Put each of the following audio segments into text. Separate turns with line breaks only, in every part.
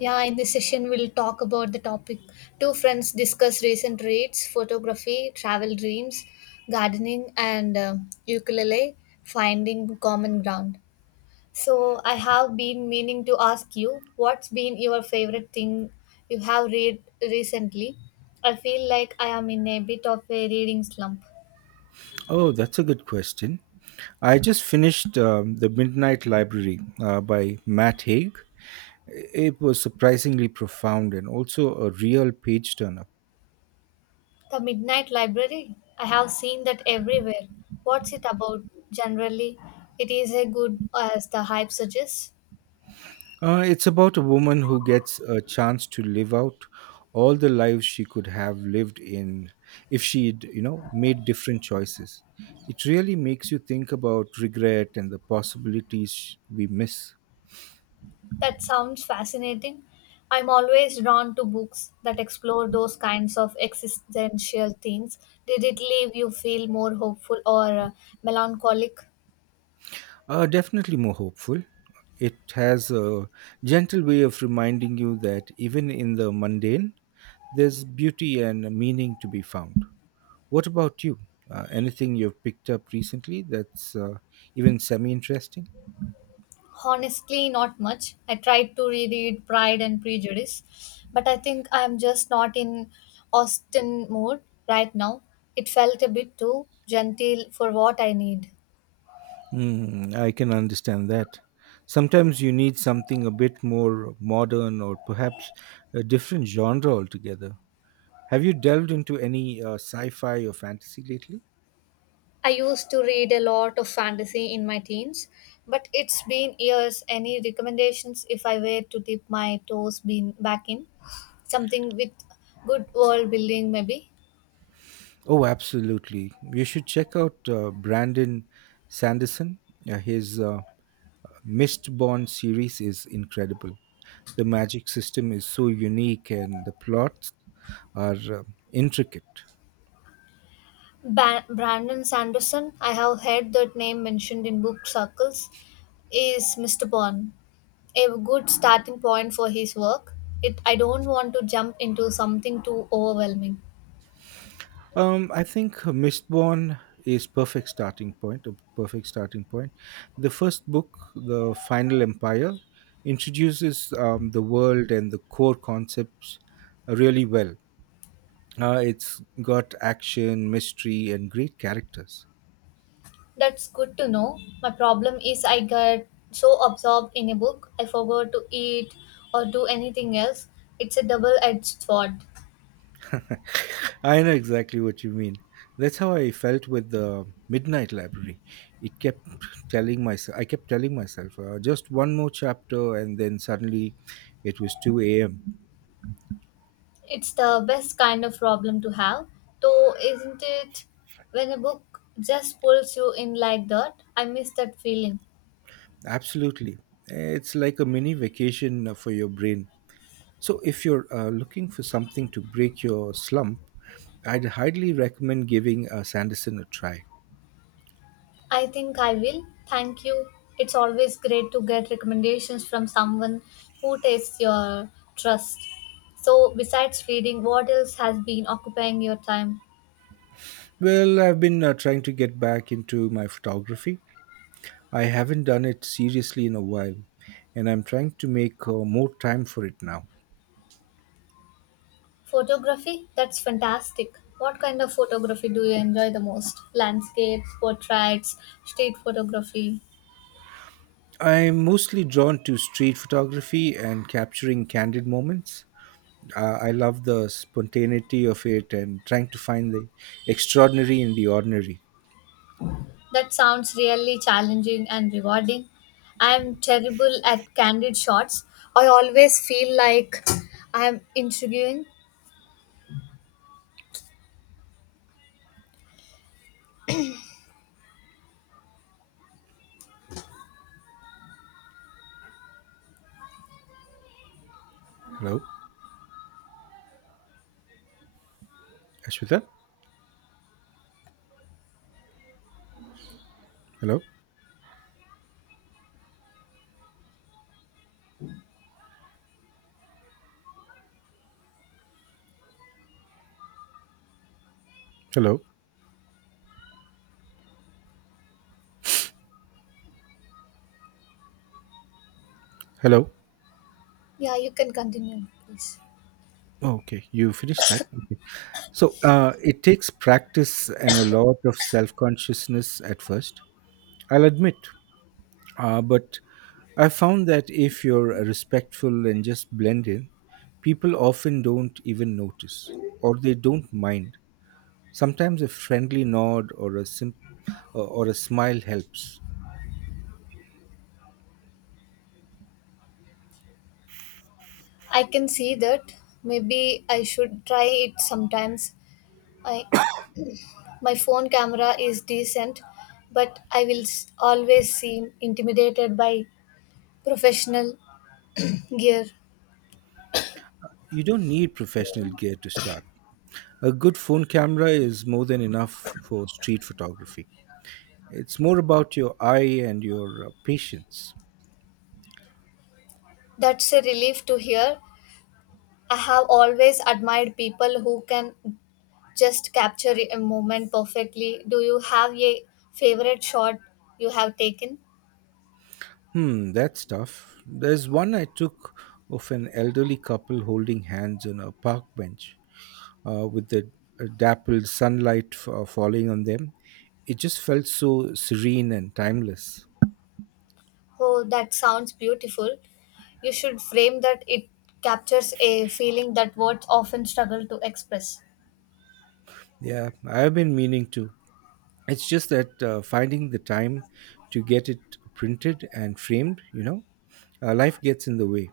Yeah, in this session, we'll talk about the topic. Two friends discuss recent reads, photography, travel dreams, gardening, and ukulele, finding common ground. So, I have been meaning to ask you, what's been your favorite thing you have read recently? I feel like I am in a bit of a reading slump.
Oh, that's a good question. I just finished The Midnight Library by Matt Haig. It was surprisingly profound and also a real page turner.
The Midnight Library? I have seen that everywhere. What's it about generally? It is as good as the hype suggests.
It's about a woman who gets a chance to live out all the lives she could have lived in if she'd made different choices. It really makes you think about regret and the possibilities we miss.
That sounds fascinating. I'm always drawn to books that explore those kinds of existential themes. Did it leave you feel more hopeful or melancholic?
Definitely more hopeful. It has a gentle way of reminding you that even in the mundane, there's beauty and meaning to be found. What about you? Anything you've picked up recently that's even semi interesting?
Honestly, not much. I tried to reread Pride and Prejudice, but I think I'm just not in Austen mood right now. It felt a bit too genteel for what I need.
I can understand that. Sometimes you need something a bit more modern or perhaps a different genre altogether. Have you delved into any sci fi or fantasy lately?
I used to read a lot of fantasy in my teens, but it's been years. Any recommendations if I were to dip my toes bean back in? Something with good world building, maybe?
Oh, absolutely. You should check out Brandon Sanderson. His Mistborn series is incredible. The magic system is so unique and the plots are intricate.
Brandon Sanderson, I have heard that name mentioned in book circles, is Mr. Bond. A good starting point for his work. It, I don't want to jump into something too overwhelming.
I think Mistborn is a perfect starting point. The first book, The Final Empire, introduces the world and the core concepts really well. It's got action, mystery, and great characters.
That's good to know. My problem is I get so absorbed in a book, I forgot to eat or do anything else. It's a double edged sword.
I know exactly what you mean. That's how I felt with the Midnight Library. It kept telling myself, I kept telling myself, just one more chapter, and then suddenly it was 2 a.m.
It's the best kind of problem to have, though, isn't it? When a book just pulls you in like that, I miss that feeling.
Absolutely. It's like a mini vacation for your brain. So if you're looking for something to break your slump, I'd highly recommend giving Sanderson a try.
I think I will. Thank you. It's always great to get recommendations from someone who takes your trust. So, besides reading, what else has been occupying your time?
Well, I've been trying to get back into my photography. I haven't done it seriously in a while, and I'm trying to make more time for it now.
Photography? That's fantastic. What kind of photography do you enjoy the most? Landscapes, portraits, street photography.
I'm mostly drawn to street photography and capturing candid moments. I love the spontaneity of it and trying to find the extraordinary in the ordinary.
That sounds really challenging and rewarding. I'm terrible at candid shots. I always feel like I'm interviewing.
Hello, Ashwita? Hello? Hello? Hello?
Yeah, you can continue, please.
Oh, okay, you finished that? Okay. So it takes practice and a lot of self consciousness at first. I'll admit. But I found that if you're respectful and just blend in, people often don't even notice or they don't mind. Sometimes a friendly nod or a smile helps.
I can see that. Maybe I should try it sometimes. I, my phone camera is decent, but I will always seem intimidated by professional gear.
You don't need professional gear to start. A good phone camera is more than enough for street photography. It's more about your eye and your patience.
That's a relief to hear. I have always admired people who can just capture a moment perfectly. Do you have a favorite shot you have taken?
That's tough. There's one I took of an elderly couple holding hands on a park bench, with the dappled sunlight falling on them. It just felt so serene and timeless.
Oh, that sounds beautiful. You should frame that. It captures a feeling that words often struggle to express.
Yeah, I've been meaning to. It's just that finding the time to get it printed and framed, life gets in the way.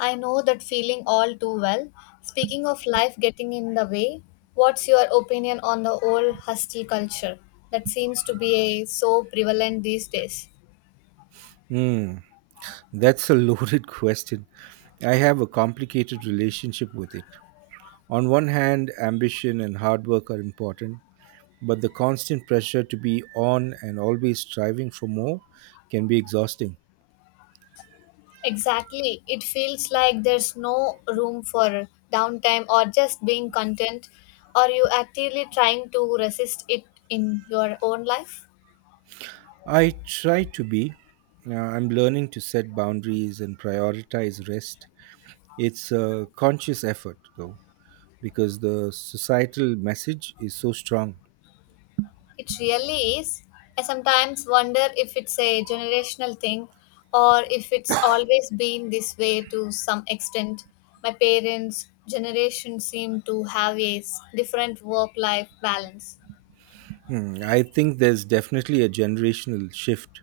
I know that feeling all too well. Speaking of life getting in the way, what's your opinion on the old husky culture that seems to be so prevalent these days?
Hmm, that's a loaded question. I have a complicated relationship with it. On one hand, ambition and hard work are important, but the constant pressure to be on and always striving for more can be exhausting.
Exactly. It feels like there's no room for downtime or just being content. Are you actively trying to resist it in your own life?
I try to be. I'm learning to set boundaries and prioritize rest. It's a conscious effort, though, because the societal message is so strong.
It really is. I sometimes wonder if it's a generational thing or if it's always been this way to some extent. My parents' generation seem to have a different work life balance.
I think there's definitely a generational shift.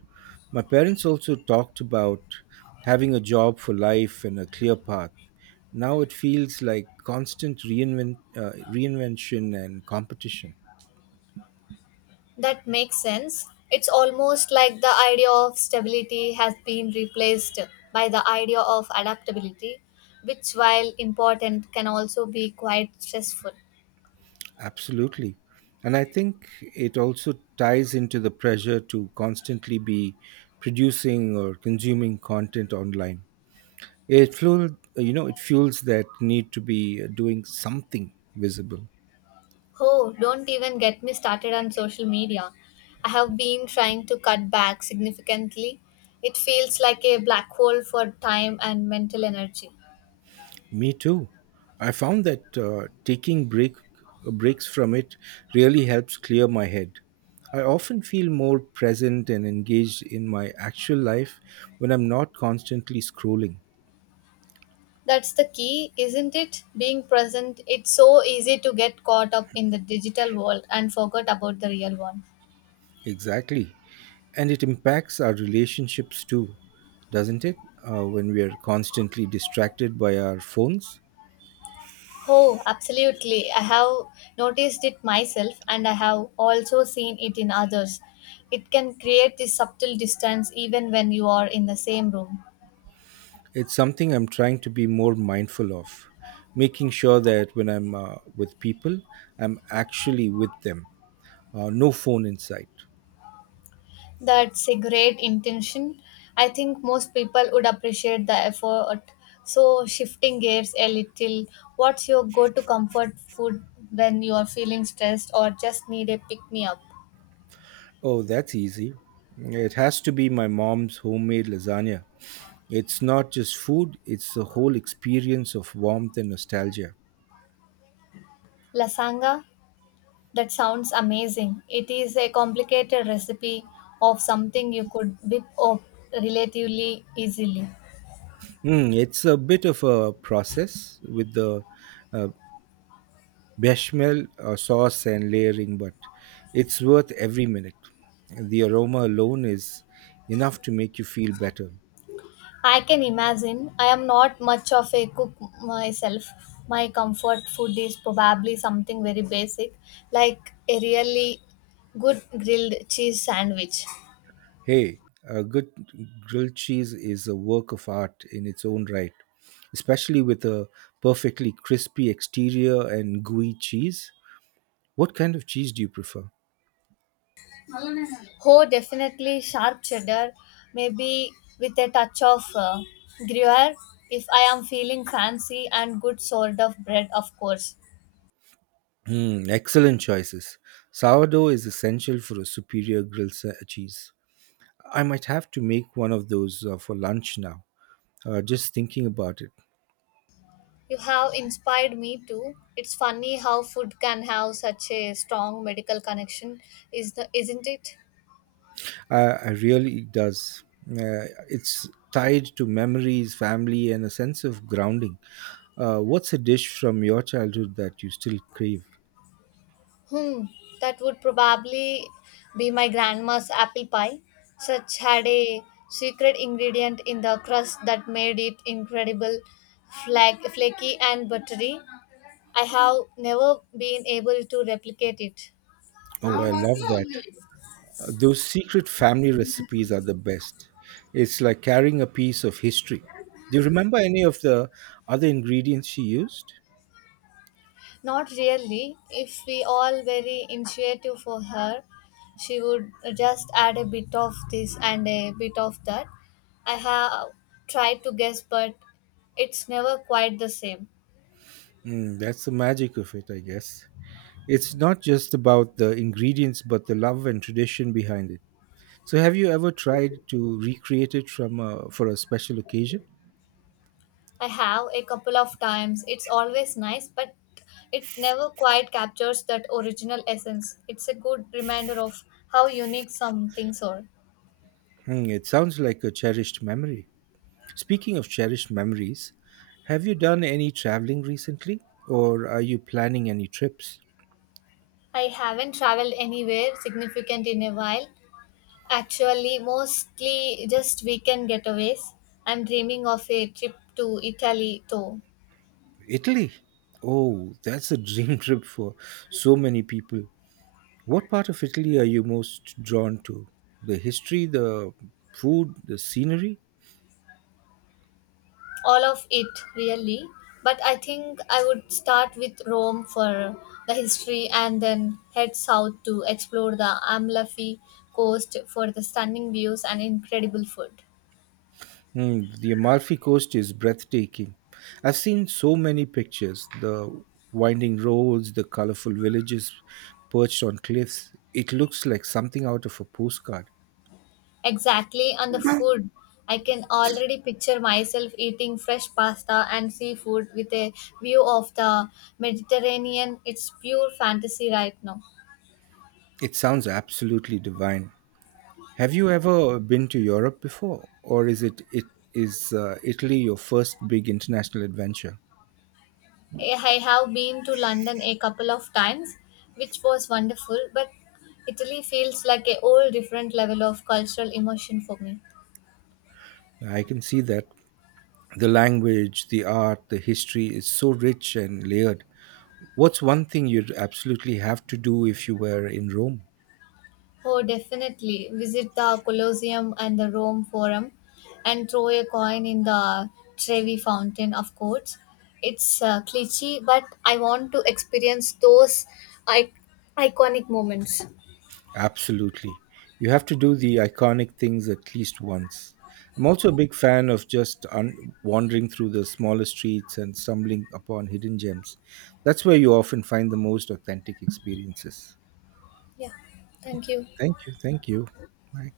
My parents also talked about having a job for life and a clear path. Now it feels like constant reinvention and competition.
That makes sense. It's almost like the idea of stability has been replaced by the idea of adaptability, which, while important, can also be quite stressful.
Absolutely. And I think it also ties into the pressure to constantly be producing or consuming content online. It fueled, you know, it fuels that need to be doing something visible.
Oh, don't even get me started on social media. I have been trying to cut back significantly. It feels like a black hole for time and mental energy.
Me too. I found that taking breaks from it really helps clear my head. I often feel more present and engaged in my actual life when I'm not constantly scrolling.
That's the key, isn't it? Being present. It's so easy to get caught up in the digital world and forget about the real one.
Exactly. And it impacts our relationships too, doesn't it? When we are constantly distracted by our phones.
Oh, absolutely. I have noticed it myself and I have also seen it in others. It can create this subtle distance even when you are in the same room.
It's something I'm trying to be more mindful of, making sure that when I'm with people, I'm actually with them. No phone in sight.
That's a great intention. I think most people would appreciate the effort. So, shifting gears a little, what's your go to comfort food when you're feeling stressed or just need a pick me up?
Oh, that's easy. It has to be my mom's homemade lasagna. It's not just food, it's the whole experience of warmth and nostalgia.
Lasanga? That sounds amazing. It is a complicated recipe of something you could whip up relatively easily.
It's a bit of a process with the uh, bechamel sauce and layering, but it's worth every minute. The aroma alone is enough to make you feel better.
I can imagine. I am not much of a cook myself. My comfort food is probably something very basic, like a really good grilled cheese sandwich.
Hey, a good grilled cheese is a work of art in its own right, especially with a perfectly crispy exterior and gooey cheese. What kind of cheese do you prefer?
Oh, definitely sharp cheddar, maybe with a touch of gruyere if I am feeling fancy, and good sort of bread, of course.
Excellent choices. Sourdough is essential for a superior grilled cheese. I might have to make one of those for lunch now. Just thinking about it,
You have inspired me too. It's funny how food can have such a strong medical connection, isn't it?
I really it does. It's tied to memories, family, and a sense of grounding. What's a dish from your childhood that you still crave?
Hmm, that would probably be my grandma's apple pie. Such had a secret ingredient in the crust that made it incredible flaky and buttery. I have never been able to replicate it.
Oh, I love that. Those secret family recipes are the best. It's like carrying a piece of history. Do you remember any of the other ingredients she used?
Not really. If we all very intuitive for her, she would just add a bit of this and a bit of that. I have tried to guess, but it's never quite the same.
That's the magic of it, I guess. It's not just about the ingredients, but the love and tradition behind it. So, have you ever tried to recreate it for a special occasion?
I have a couple of times. It's always nice, but it never quite captures that original essence. It's a good reminder of how unique some things are.
It sounds like a cherished memory. Speaking of cherished memories, have you done any traveling recently, or are you planning any trips?
I haven't traveled anywhere significant in a while. Actually, mostly just weekend getaways. I'm dreaming of a trip to Italy though.
Italy. Oh, that's a dream trip for so many people. What part of Italy are you most drawn to? The history, the food, the scenery?
All of it, really, but I think I would start with Rome for the history and then head south to explore the Amalfi Coast for the stunning views and incredible food.
The Amalfi Coast is breathtaking. I've seen so many pictures, the winding roads, the colorful villages perched on cliffs. It looks like something out of a postcard.
Exactly on the food. I can already picture myself eating fresh pasta and seafood with a view of the Mediterranean. It's pure fantasy right now.
It sounds absolutely divine. Have you ever been to Europe before, or is it is Italy your first big international adventure?
I have been to London a couple of times, which was wonderful, but Italy feels like a whole different level of cultural emotion for me.
I can see that the language, the art, the history is so rich and layered. What's one thing you'd absolutely have to do if you were in Rome?
Oh, definitely visit the Colosseum and the Rome Forum and throw a coin in the Trevi Fountain, of course. It's cliche, but I want to experience those I- iconic moments.
Absolutely. You have to do the iconic things at least once. I'm also a big fan of just wandering through the smaller streets and stumbling upon hidden gems. That's where you often find the most authentic experiences.
Yeah,
Okay.
thank you.
Thank you. Thank you. Bye.